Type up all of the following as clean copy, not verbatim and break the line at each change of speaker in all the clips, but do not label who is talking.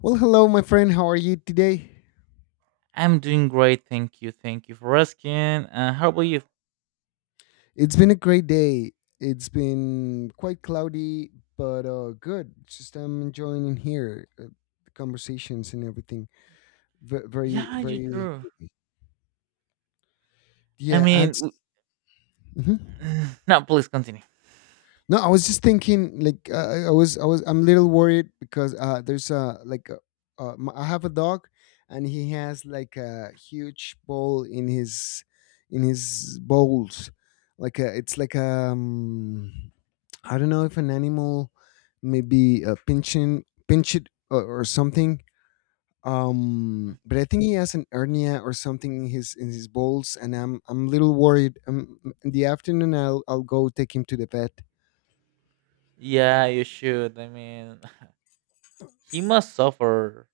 Well, hello, my friend. How are you today?
I'm doing great. Thank you. Thank you for asking. How about you?
It's been a great day. It's been quite cloudy, but good. Just I'm enjoying in here the conversations and everything. Ve- Very,
Yeah, you
very,
too. I
yeah.
mean,
It's, Mhm.
no, please continue.
No, I was just thinking. Like, I was, I'm a little worried because there's a like, a, I have a dog, and he has like a huge bowl in his bowls, like a, it's like. I don't know if an animal maybe pinch it, or something. But I think he has an hernia or something in his balls, and I'm a little worried. In the afternoon, I'll go take him to the vet.
Yeah, you should. I mean, he must suffer.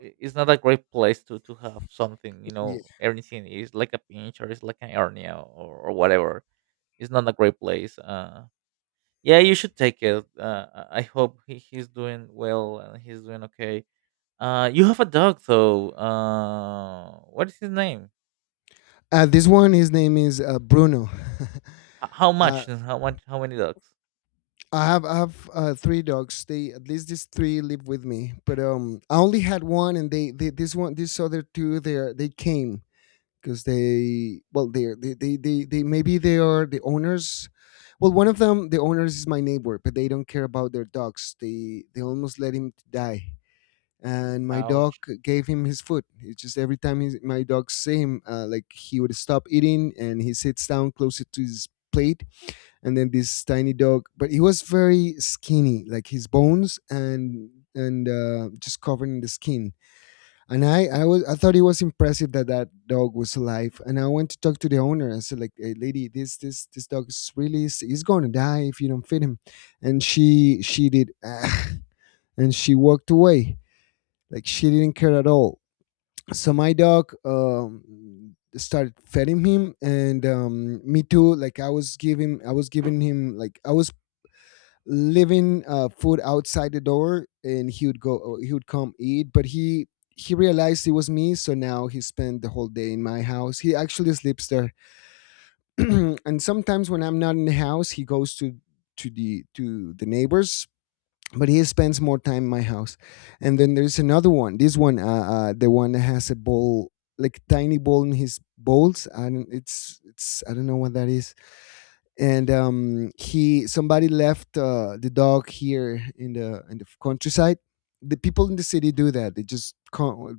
It's not a great place to have something,
Yeah.
everything is like a pinch or it's like an hernia or whatever. It's not a great place. Yeah, you should take it. I hope he's doing well and he's doing okay. You have a dog, though. What is his name?
This one, his name is Bruno.
How
uh,
much? How much? How many dogs?
I have three dogs. They at least these three live with me, but I only had one, and they this one this other two they came. Because they well they're they maybe they are the owners. Well, one of them, the owners is my neighbor, but they don't care about their dogs. They almost let him die, and my dog
Ouch.
gave him his food. It's just every time he, my dog see him, like he would stop eating and he sits down closer to his plate. And then this tiny dog, but he was very skinny, like his bones and just covered in the skin. And I I thought it was impressive that that dog was alive. And I went to talk to the owner. I said, like, hey, lady, this dog is really, he's going to die if you don't feed him. And she did, "Ah," and she walked away. Like she didn't care at all. So my dog, started feeding him, and me too. Like I was giving him, like I was living, food outside the door, and he would go. He would come eat, but he realized it was me, so now he spent the whole day in my house. He actually sleeps there, and sometimes when I'm not in the house, he goes to to the neighbors. But he spends more time in my house, and then there's another one. This one, the one that has a bowl, like tiny bowl in his bowls. I don't, it's I don't know what that is. And he somebody left, the dog here in the countryside. The people in the city do that. They just can't,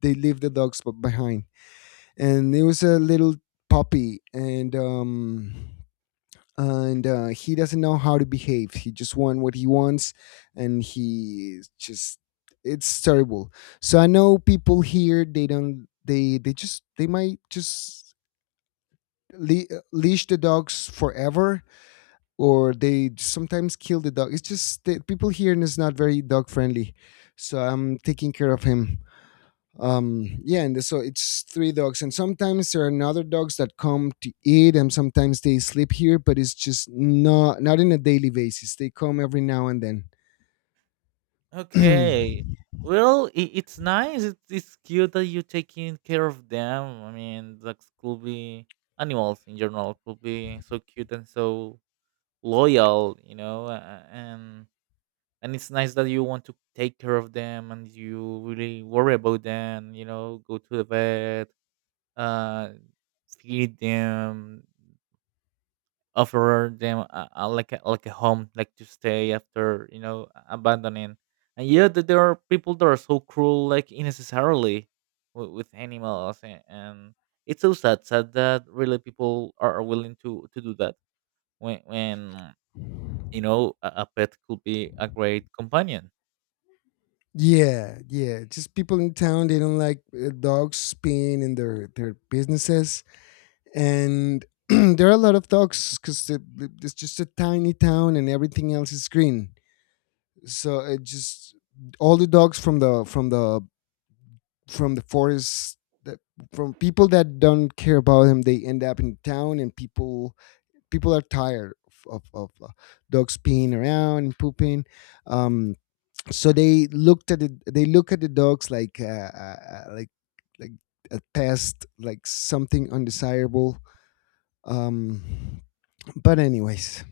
they leave the dogs behind, and it was a little puppy. And he doesn't know how to behave. He just wants what he wants, and he is just, it's terrible. So I know people here, they don't, they just they might just le- leash the dogs forever, or they sometimes kill the dog. It's just that people here, and it's not very dog friendly, so I'm taking care of him. Yeah, and so it's three dogs, and sometimes there are other dogs that come to eat, and sometimes they sleep here, but it's just not, not in a daily basis. They come every now and then.
Okay. Well, I it's nice. It's cute that you're taking care of them. I mean, dogs could be animals in general could be so cute and so loyal. And it's nice that you want to take care of them and you really worry about them. You know, go to the vet, uh, feed them. Offer them like a home like to stay after abandoning, and yeah, there are people that are so cruel, like unnecessarily with animals, and it's so sad that really people are willing to do that when when a pet could be a great companion.
Yeah, yeah. Just people in town, they don't like, dogs being in their businesses. And there are a lot of dogs, because it's just a tiny town and everything else is green. So it just, all the dogs from the from the forest, that from people that don't care about them, they end up in town. And people, people are tired of, of, of uh, dogs peeing around and pooping. um so they looked at it, they look at the dogs like, like a pest, like something undesirable. um But anyways,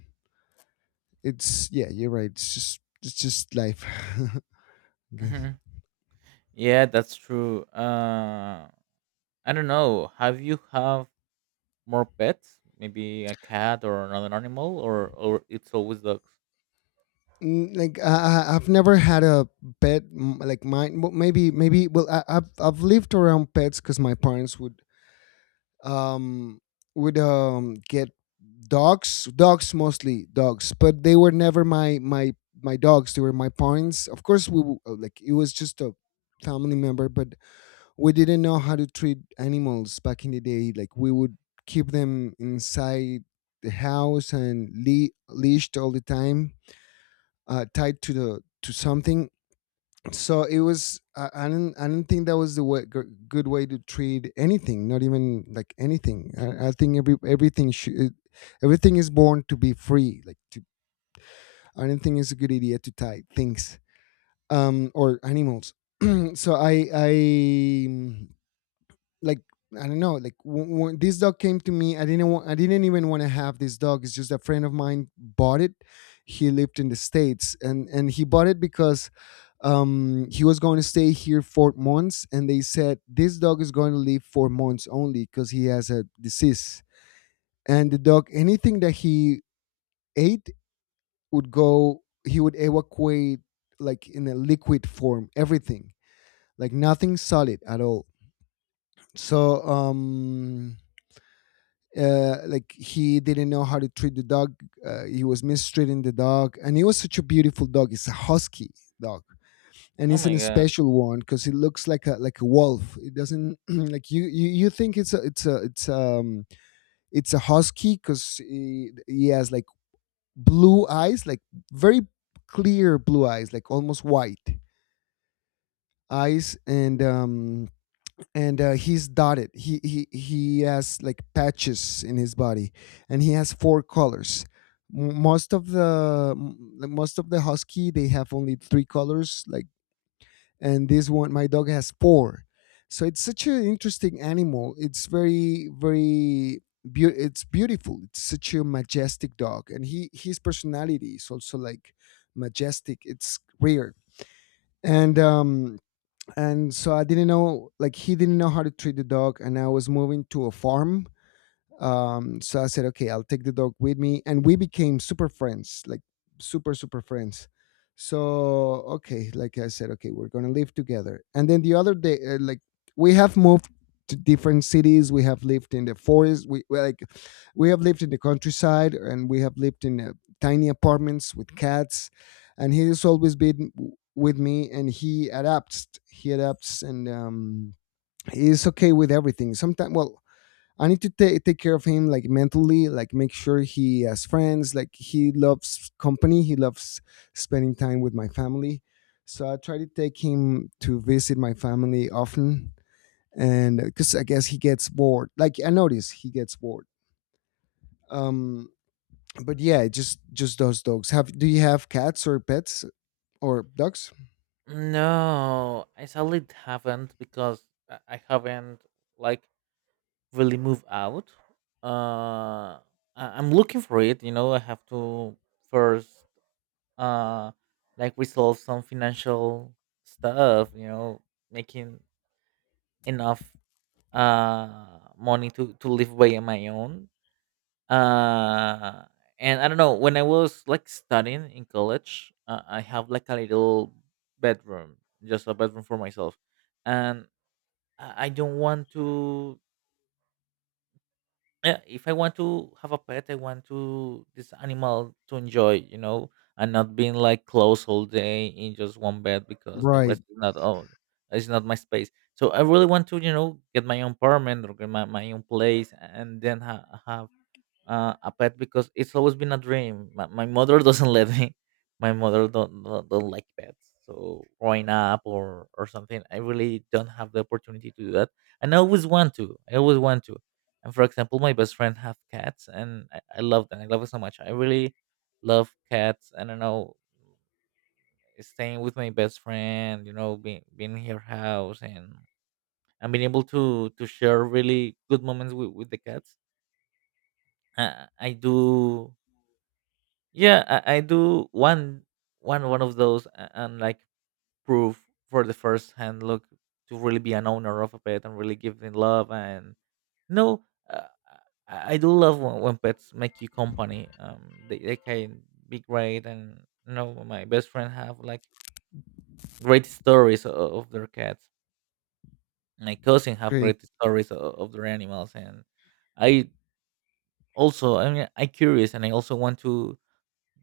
it's, yeah, you're right. It's just, it's just life.
Hmm, yeah, that's true. I don't know, have you have more pets, maybe a cat or another animal, or it's always dogs?
Like have never had a pet like mine. Well, maybe well, I've lived around pets because my parents would um get dogs, mostly dogs, but they were never my dogs. They were my parents. Of course, like it was just a family member, but we didn't know how to treat animals back in the day. Like we would keep them inside the house, and leashed all the time, tied to the to something. So it was. I didn't. I didn't think that was the way, good way to treat anything. Not even like anything. I think everything should. Everything is born to be free. Like to, I don't think it's a good idea to tie things, or animals. So I like, I don't know. Like when this dog came to me, I didn't want. I didn't even want to have this dog. It's just a friend of mine bought it. He lived in the states, and he bought it because he was going to stay here 4 months, and they said this dog is going to live 4 months only because he has a disease. And the dog, anything that he ate would go. He would evacuate, like in a liquid form. Everything, like nothing solid at all. So like he didn't know how to treat the dog. He was mistreating the dog, and he was such a beautiful dog. It's a husky dog, and
Oh
it's an
my god.
special one because it looks like a wolf. It doesn't like you think it's a it's a it's a husky because he has like blue eyes, like very clear blue eyes, like almost white eyes. And He's dotted. He has like patches in his body, and he has four colors. Most of the like, most of the husky, they have only three colors, like, and this one my dog has four. So it's such an interesting animal. It's very, very beau it's beautiful. It's such a majestic dog, and he, his personality is also like majestic. It's rare. And um and So I didn't know, like he didn't know how to treat the dog, and I was moving to a farm. So I said, okay, I'll take the dog with me, and we became super friends, like super, super friends. So okay, like I said, okay, we're gonna live together. And then the other day, like we have moved to different cities. We have lived in the forest. Like we have lived in the countryside, and we have lived in, tiny apartments with cats. And he has always been with me, and he adapts. He adapts, and he's okay with everything. Sometimes, well, I need to take care of him like mentally, like make sure he has friends, like he loves company, he loves spending time with my family. So I try to take him to visit my family often, and because I guess he gets bored. Like I notice he gets bored. Um but yeah, just those dogs. Have, do you have cats or pets or dogs?
No, I sadly haven't because I haven't, like, really moved out. Uh, I- I'm looking for it. You know, I have to first uh like resolve some financial stuff. You know, making enough money to live by on my own, uh and I don't know, when I was like studying in college, I have like a little bedroom, just a bedroom for myself, and I don't want to. Yeah, if I want to have a pet, I want to this animal to enjoy. And not being like close all day in just one bed because the
Right.
rest is not own, it's not my space. So I really want to, get my own apartment or get my own place and then have a pet, because it's always been a dream. My mother doesn't let me. My mother don't like pets. So growing up, or something, I really don't have the opportunity to do that. And I always want to. I always want to. And for example, my best friend have cats, and I love them. I love it so much. I really love cats. I don't know, staying with my best friend. You know, being in her house, and being able to share really good moments with the cats. I do Yeah, I do one, one of those, and like, proof for the first hand look to really be an owner of a pet and really give them love. And no, uh, I do love when, pets make you company. They can be great, and, my best friend have like great stories of their cats. My cousin have
Great.
great stories of their animals, and I also, I mean, I curious, and I also want to,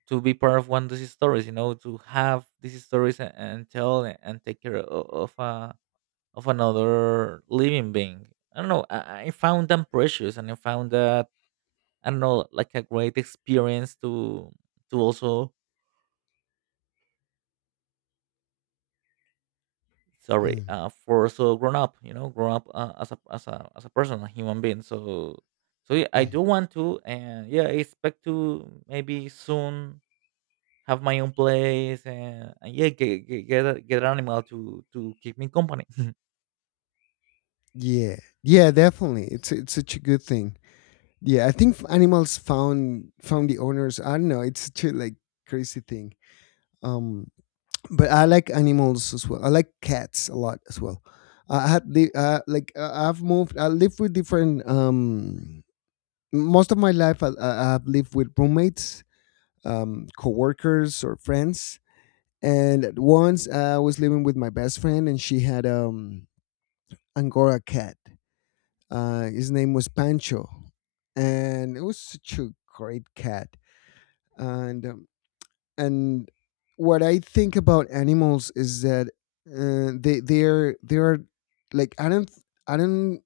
be part of one of these stories, to have these stories, and tell, and take care, of another living being. I don't know, I found them precious, and I found that, I don't know, like a great experience to, also, sorry,
Mm,
for also grown up, grown up, as a person, a human being. So, so yeah, I
yeah.
do want to, and yeah, I expect to maybe soon have my own place, and, yeah, get an animal to keep me company.
Yeah. Yeah, definitely. It's such a good thing. Yeah, I think animals found, the owners. I don't know. It's such a, like, crazy thing. Um, but I like animals as well. I like cats a lot as well. I had I've moved. I lived with different. Most of my life, I've lived with roommates, coworkers, or friends. And at once, I was living with my best friend, and she had Angora cat. His name was Pancho, and it was such a great cat and um, and what I think about animals is that they're like I don't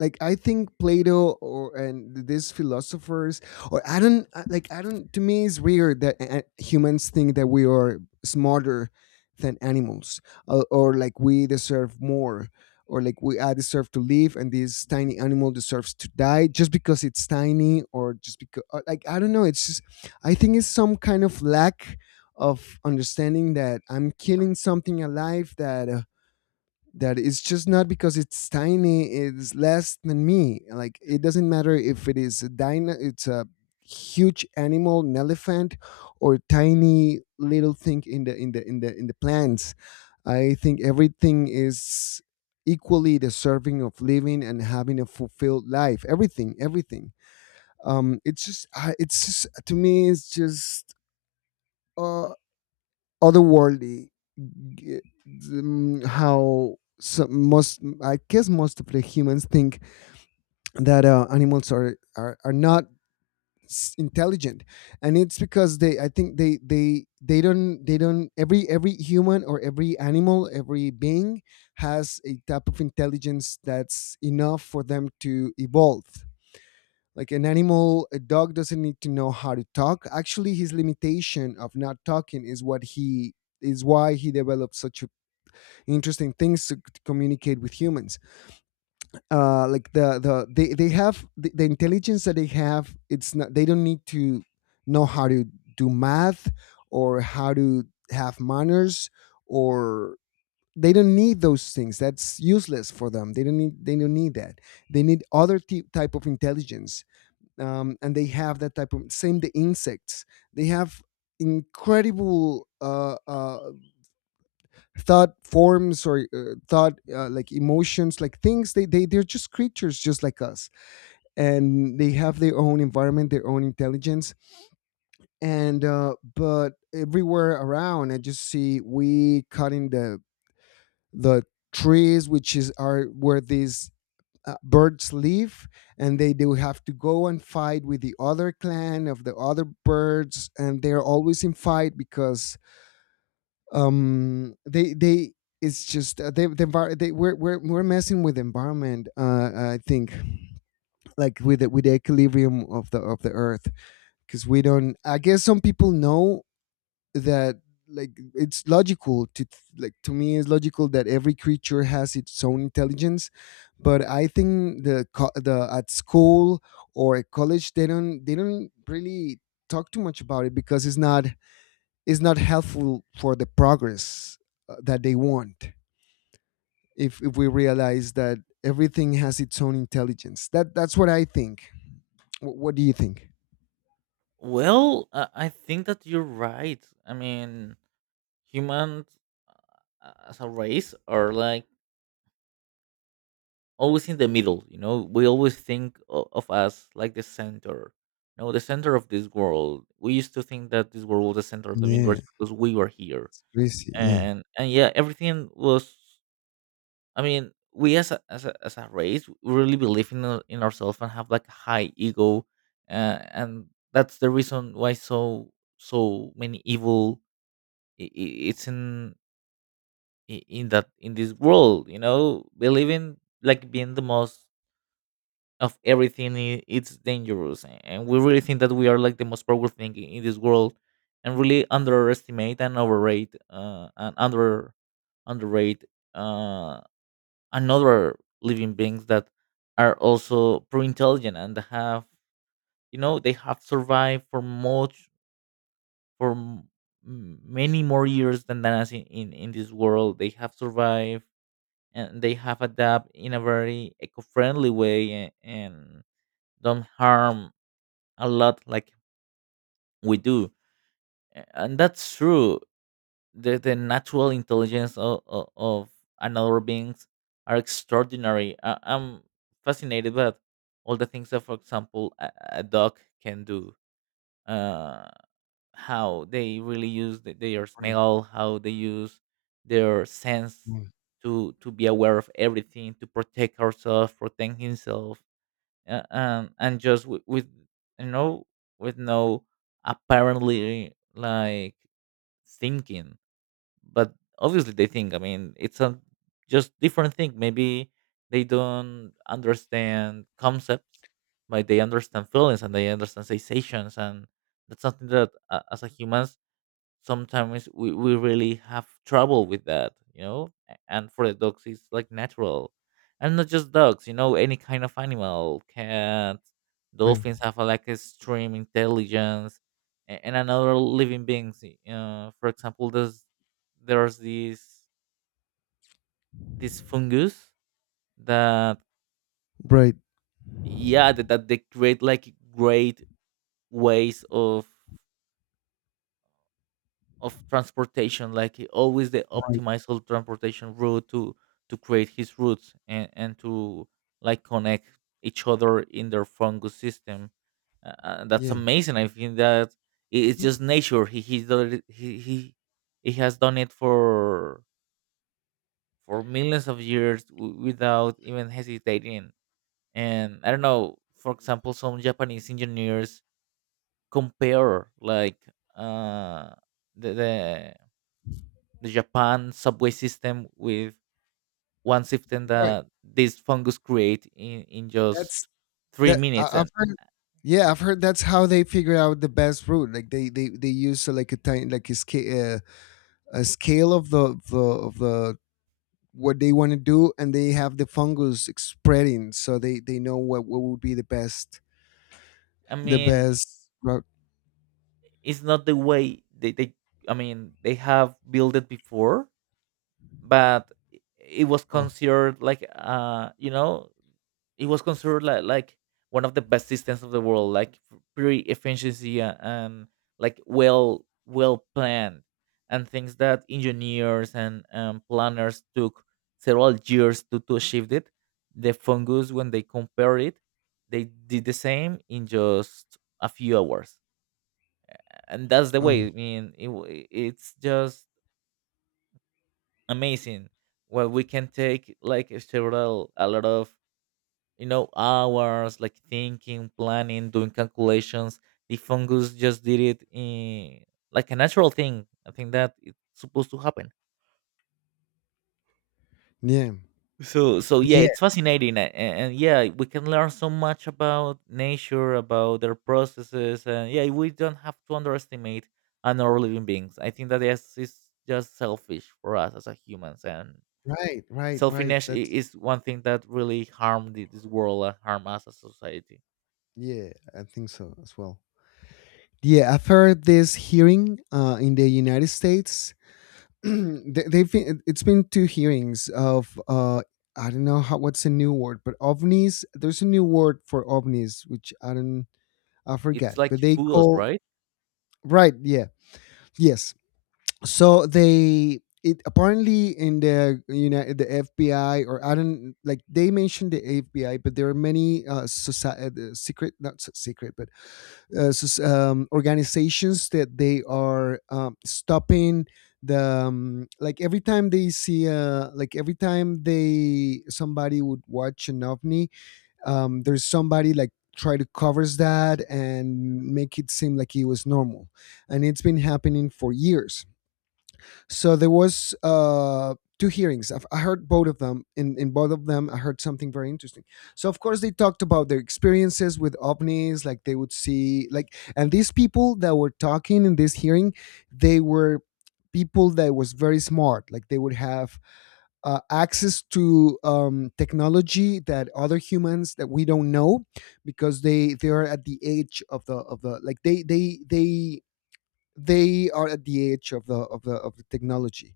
like I think Plato or and these philosophers or I don't I- like I don't to me it's weird that humans think that we are smarter than animals or like we deserve more or like we I deserve to live and this tiny animal deserves to die just because it's tiny, or just because, like, I don't know, it's just, I think it's some kind of lack of understanding that I'm killing something alive. That that it's just, not because it's tiny it's less than me. Like, it doesn't matter if it is a dino, it's a huge animal, an elephant, or tiny little thing in the plants. I think everything is equally deserving of living and having a fulfilled life. Everything, everything. It's just, to me it's just uh, otherworldly g- how most, I guess most of the humans, think that animals are, are not intelligent. And it's because they I think they don't every human or every animal, every being, has a type of intelligence that's enough for them to evolve. Like an animal, a dog, doesn't need to know how to talk. Actually, his limitation of not talking is what he is why he developed such a- interesting things to communicate with humans. Like they have the intelligence that they have. It's not, they don't need to know how to do math, or how to have manners, or they don't need those things. That's useless for them. They don't need that. They need other type of intelligence. And they have that type. Of same the insects. They have incredible thought forms, or thought, like emotions, like things. They're just creatures just like us, and they have their own environment, their own intelligence. And but everywhere around I just see we cutting the the trees which is are where these birds live. And they do have to go and fight with the other clan of the other birds, and they're always in fight because they it's just the envir- they we're, we're messing with the environment. I think, like with the equilibrium of the earth. Because we don't, I guess some people know that, like, it's logical to, like, to me it's logical that every creature has its own intelligence. But I think the, at school or at college, they don't, they don't really talk too much about it because it's not, it's not helpful for the progress that they want. If we realize that everything has its own intelligence, that that's what I think. What do you think?
Well, I think that you're right. I mean, humans, as a race, are like always in the middle. You know, we always think of us like the center. No, the center of this world. We used to think that this world was the center of the
Yeah,
universe because we were here,
it's crazy, yeah.
and yeah, everything was. I mean, we, as a race, we really believe in ourselves and have like a high ego, and that's the reason why so many evil, I- it's in I- in that in this world. You know, believing like being the most of everything, it's dangerous. And we really think that we are like the most powerful thing, in this world, and really underestimate and overrate, and underrate uh, and other living beings that are also pretty intelligent and have, they have survived for much for m- m- many more years than us in this world. They have survived, and they have adapted in a very eco-friendly way, and don't harm a lot like we do. And that's true, the natural intelligence of another beings are extraordinary. I'm fascinated by all the things that, for example, a dog can do. Uh, how they really use their
Right.
smell, how they use their sense
Right,
to be aware of everything, to protect herself, protect himself, and just with you know with no, apparently, like thinking, but obviously they think. I mean, it's a, just different thing, maybe. They don't understand concepts, but they understand feelings and they understand sensations. And that's something that, as a human, sometimes we really have trouble with that. And for the dogs it's like natural. And not just dogs, you know, any kind of animal, cats,
right.
dolphins have like extreme intelligence. And another living beings, for example, there's this fungus that,
Right.
yeah, that they create like great ways of transportation. Like he always the
Right.
optimized whole transportation route to create his routes, and to like connect each other in their fungus system. That's
Yeah.
amazing. I think that, it's
Mm.
just nature. He has done it for millions of years, without even hesitating. And I don't know, for example, some Japanese engineers compare like, uh the, the the Japan subway system with one system
Right.
that this fungus create in just
That's
three
that I,
minutes.
I've
And
heard. Yeah, I've heard that's how they figure out the best route. Like they use like a tiny, like a scale of the of the of the what they want to do, and they have the fungus spreading, so they know what would be
I
the
mean,
best route.
it's not the way they I mean, they have built it before, but it was
Oh,
considered like, it was considered like, one of the best systems of the world, like, pretty efficiency, and like well planned, and things that engineers and, planners took several years to achieve it. The fungus, when they compare it, they did the same in just a few hours, and that's the way.
um
I mean, it's just amazing. Well, we can take like several a lot of, hours, like thinking, planning, doing calculations. The fungus just did it in like a natural thing. I think that it's supposed to happen.
yeah.
So yeah,
Yeah,
it's fascinating, and yeah, we can learn so much about nature, about their processes, and yeah, we don't have to underestimate another living beings. I think that yes, it's just selfish for us as a humans, and
right, right, right.
selfishness i-
That's
is one thing that really harmed this world and harm us as a society.
yeah, I think so as well. Yeah, I've heard this hearing in the United States they've been, it's been two hearings of I don't know how what's a new word, but ovnis. There's a new word for ovnis, which I don't, I
It's
forget,
like
but they
fools,
call
right?
right. Yeah, yes. So they, it apparently in the, you know, the FBI, or I don't, like they mentioned the FBI, but there are many society secret, not so secret, but organizations that they are stopping the, like every time they see like every time they somebody would watch an ovni, there's somebody like try to covers that and make it seem like it was normal. And it's been happening for years. So there was two hearings. I've, I heard both of them. In both of them, I heard something very interesting. So of course they talked about their experiences with ovnis, like they would see, like, and these people that were talking in this hearing, they were people that was very smart. Like they would have access to technology that other humans that we don't know, because they are at the age of the of the, like they are at the age of the of the of the technology.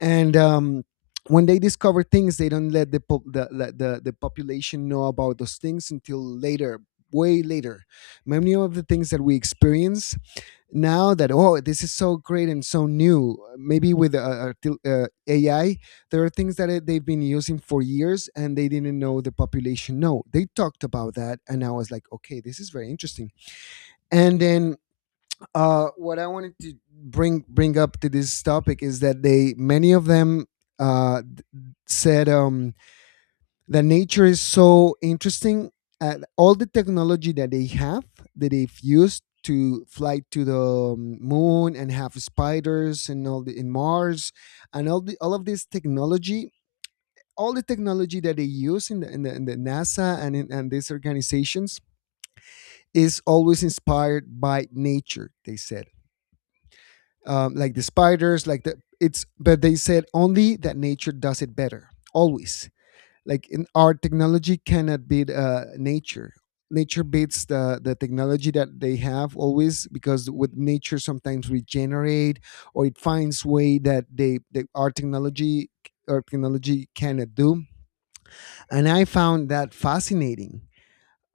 And when they discover things, they don't let the, the population know about those things until later, way later. Many of the things that we experience now that, oh, this is so great and so new. Maybe with AI, there are things that they've been using for years and they didn't know the population. No, they talked about that, and I was like, okay, this is very interesting. And then what I wanted to bring up to this topic is that they, many of them, uh, said that nature is so interesting at all the technology that they have, that they've used to fly to the moon and have spiders and all the in Mars, and all the all of this technology, all the technology that they use in the in the, in the NASA and in, and these organizations is always inspired by nature. They said, like the spiders, like the it's. But they said only that nature does it better, always. Like in our technology cannot beat nature. Nature beats the technology that they have always, because with nature sometimes regenerate, or it finds way that they our technology cannot do. And I found that fascinating.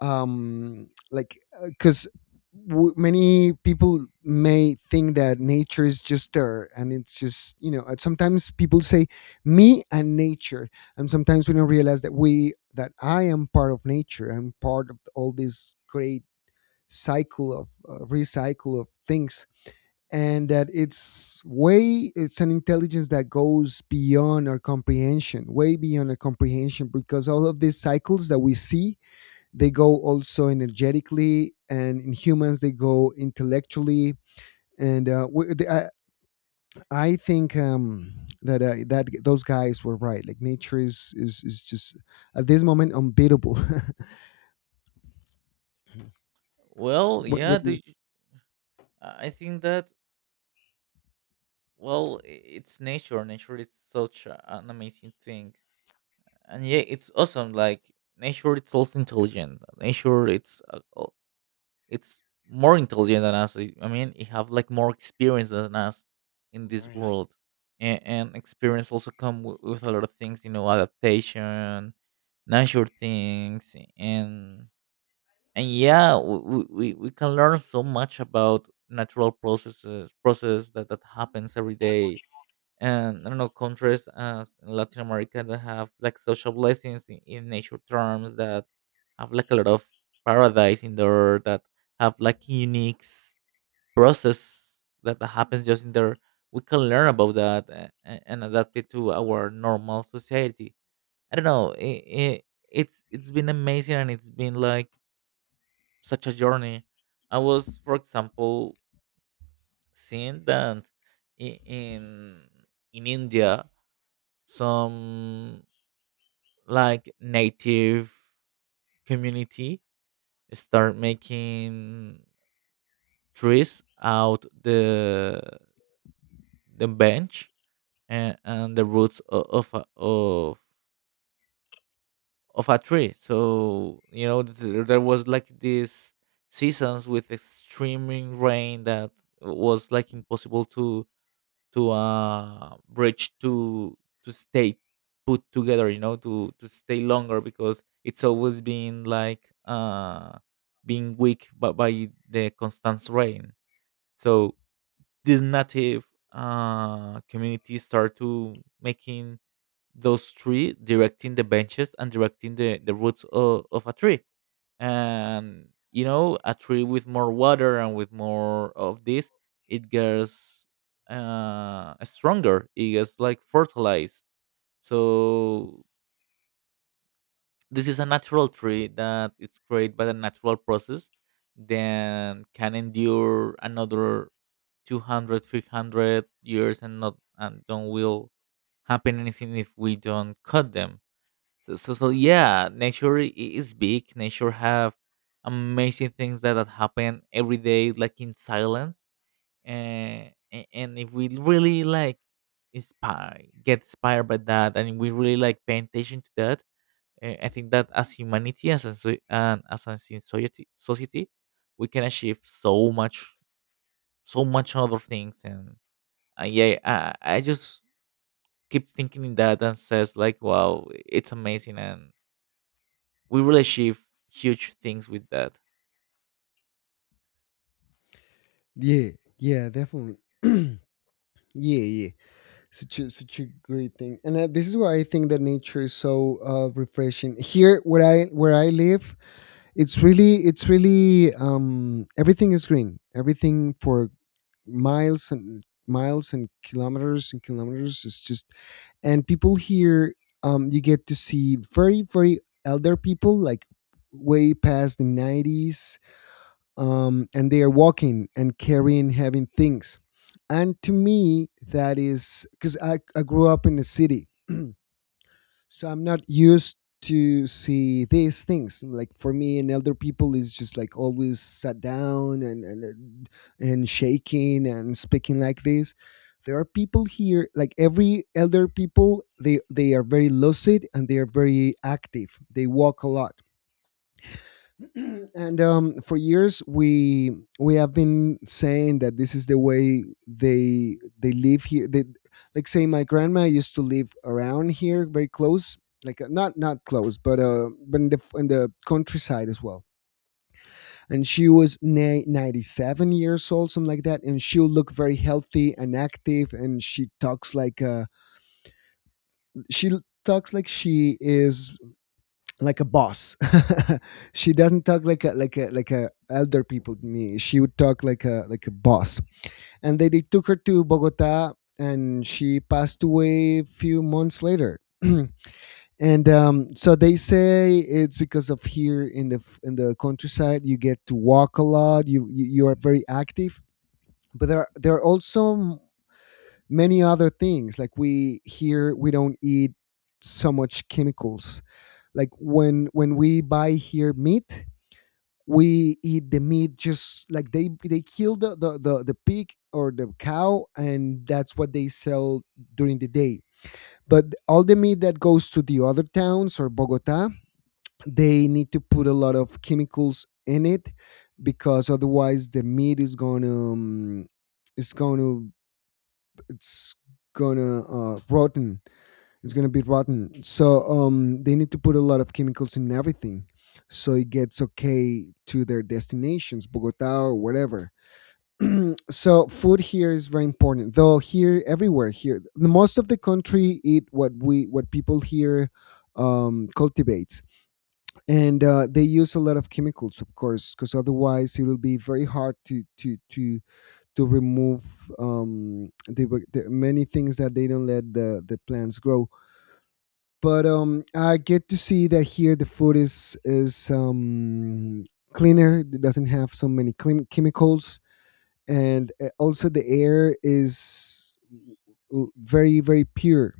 like, because many people may think that nature is just there, and it's just, you know, and sometimes people say me and nature. And sometimes we don't realize that we, that I am part of nature. I'm part of all this great cycle of recycle of things, and that it's way, it's an intelligence that goes beyond our comprehension, way beyond our comprehension, because all of these cycles that we see, they go also energetically, and in humans they go intellectually. and uh, we- the- I, I think that that those guys were right. Like nature is, is just at this moment unbeatable.
Well,
What
yeah,
do you-
I think that, well, it's nature. Nature is such an amazing thing, and yeah, it's awesome. Like nature, it's also intelligent. Nature, it's it's more intelligent than us. I mean, it have like more experience than us in this world, and experience also come with a lot of things. You know, adaptation, natural things, and yeah, we can learn so much about natural process that happens every day. And I don't know, countries as in Latin America that have like social blessings in nature terms, that have like a lot of paradise in there, that have like unique, process that happens just in there, we can learn about that, and adapt it to our normal society. I don't know, it's been amazing, and it's been like such a journey. I was, for example, seeing that, i- in in India, some like native community start making trees out the bench, and the roots of a tree. So there was like this seasons with extreme rain that was like impossible to a bridge to stay put together, to stay longer because it's always been like being weak but by the constant rain. So these native communities start to making those tree directing the benches and directing the roots of a tree. And you know, a tree with more water and with more of this, it gets stronger, it gets like fertilized. So this is a natural tree that it's created by the natural process, then can endure another 200, 300 years and not and don't will happen anything if we don't cut them. So yeah, nature is big. Nature have amazing things that happen every day, like in silence. And, and if we really like inspire, get inspired by that, and we really like pay attention to that, I think that as humanity, as a society, we can achieve so much, so much other things. And yeah, I just keep thinking in that and says like, wow, it's amazing and we will achieve huge things with that.
yeah, yeah, definitely. Yeah. Yeah. Such a, such a great thing. And This is why I think that nature is so refreshing here where I where I live. It's really, it's really everything is green, everything for miles and miles and kilometers and kilometers. It's just, and people here, you get to see very very elder people, like way past the 90s. And they are walking and carrying having things. And to me that is because I grew up in the city. So I'm not used to see these things. Like for me an elder people is just like always sat down, and shaking and speaking like this. There are people here, like every elder people, they are very lucid, and they are very active, they walk a lot. and for years we have been saying that this is the way they live here. They, like, say my grandma used to live around here, very close. Like not, not close, but in the countryside as well. And she was 97 years old, something like that. And she'll look very healthy and active. And she talks like she l- talks like she is like a boss. She doesn't talk like a like a elder people to me. She would talk like a boss. And they took her to Bogota, and she passed away a few months later. and so they say it's because of here in the, in the countryside you get to walk a lot, you are very active. But there are also many other things. Like we here we don't eat so much chemicals. Like when we buy here meat, we eat the meat just like they kill the pig or the cow, and that's what they sell during the day. But all the meat that goes to the other towns or Bogota, they need to put a lot of chemicals in it, because otherwise the meat is gonna it's gonna, it's gonna rotten, it's gonna be rotten. So they need to put a lot of chemicals in everything so it gets okay to their destinations, Bogota or whatever. So food here is very important. Though here, everywhere here, the most of the country eat what we, what people here cultivates. And they use a lot of chemicals, of course, because otherwise it will be very hard to to remove the many things that they don't let the plants grow. But I get to see that here the food is cleaner. It doesn't have so many chemicals. And also the air is very very pure.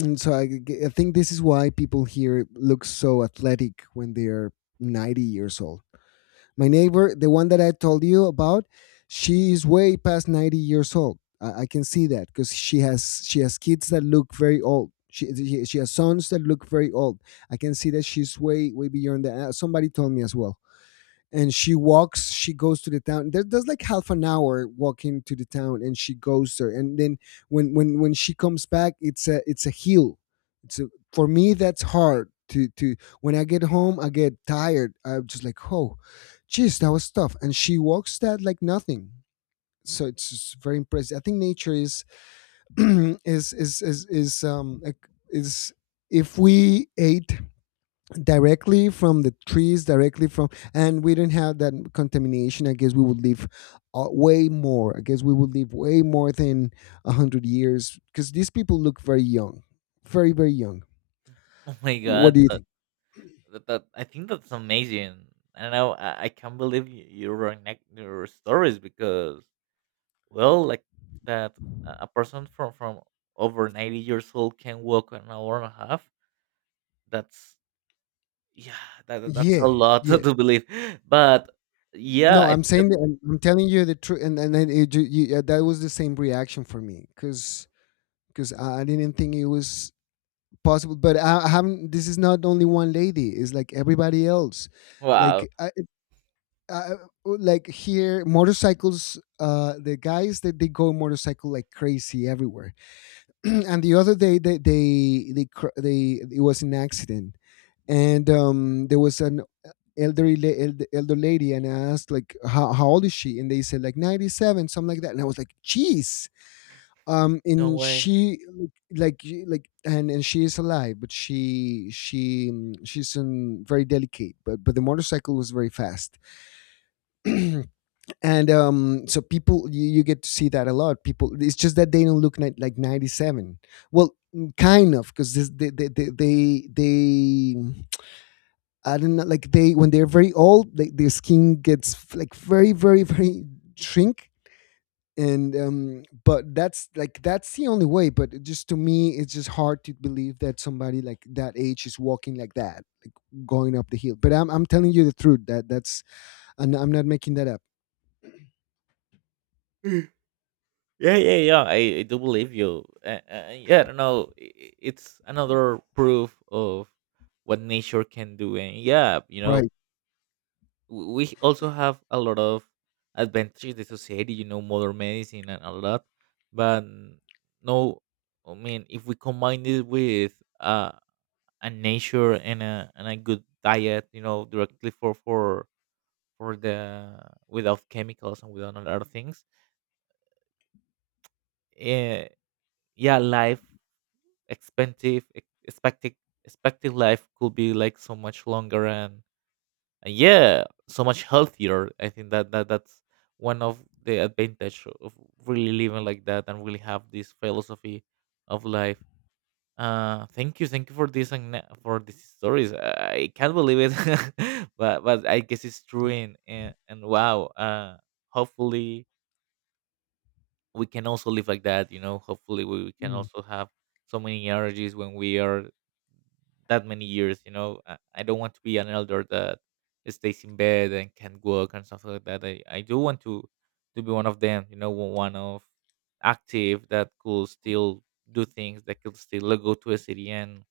And so I think this is why people here look so athletic when they are 90 years old. My neighbor, the one that I told you about, she is way past 90 years old. I can see that because she has kids that look very old. She has sons that look very old. I can see that she's way way beyond that. Somebody told me as well. And she walks, she goes to the town, there, there's like half an hour walking to the town, and she goes there. And then when she comes back, it's a, it's a hill, it's a, for me that's hard to, when I get home I get tired, I'm just like, oh geez, that was tough. And she walks that like nothing. So it's just very impressive. I think nature is is like, is, if we ate directly from the trees, directly from, and we didn't have that contamination, I guess we would live way more. I guess we would live way more than 100 years, because these people look very young, very very young.
Oh my
What
god,
do you think?
I think that's amazing. I don't know. I can't believe you, you reconnect your stories because, well, like that, a person from over 90 years old can walk an hour and a half. That's yeah, that's a
Yeah,
lot to
yeah.
believe. But yeah,
No,
I
I'm
think that
saying that, I'm telling you the truth. And then it, ju- you, That was the same reaction for me, because I didn't think it was possible. But I haven't, this is not only one lady, it's like everybody else.
wow,
Like I, uh, uh, like here motorcycles, the guys that they go motorcycle like crazy everywhere. And the other day they it was an accident. And There was an elder lady. And I asked like, how old is she? And they said like 97, something like that. And I was like, jeez.
no
And
way.
she, like like and she is alive, but she's very delicate. But the motorcycle was very fast. and so people, you get to see that a lot. People, it's just that they don't look like 97. Well, kind of, because they I don't know, like they when they're very old, like their skin gets like very very very shrink. And but that's like, that's the only way. But it just, to me it's just hard to believe that somebody like that age is walking like that, like going up the hill. But I'm telling you the truth that that's, and I'm not making that up.
Yeah, yeah, yeah. I do believe you. Yeah, I don't know. It's another proof of what nature can do. And yeah, you know,
Right.
we also have a lot of advantages in society, you know, modern medicine and a lot. But no, I mean, if we combine it with uh, a nature and a good diet, you know, directly for without chemicals and without a lot of things, eh, yeah, life expensive ex- expected expected life could be like so much longer, and yeah, so much healthier. I think that, that's one of the advantage of really living like that and really have this philosophy of life. Thank you, thank you for this, and for these stories. I can't believe it. But I guess it's true. And and wow. Hopefully we can also live like that, you know, hopefully we can
Mm.
also have so many energies when we are that many years, I don't want to be an elder that stays in bed and can't work and stuff like that. I do want to be one of them, you know, one of active that could still do things, that could still go to a city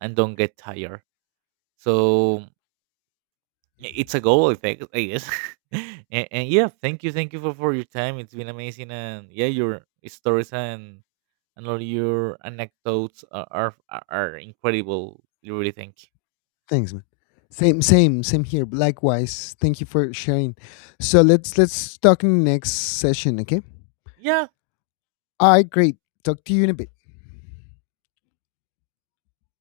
and don't get tired. So yeah, it's a goal, I think, I guess. And Yeah, thank you, thank you for your time. It's been amazing. And yeah, your stories and all your anecdotes are incredible. Really, thank you.
Thanks, man. Same, same, same here. Likewise. Thank you for sharing. So let's talk in the next session, okay?
Yeah.
All right, great. Talk to you in a bit.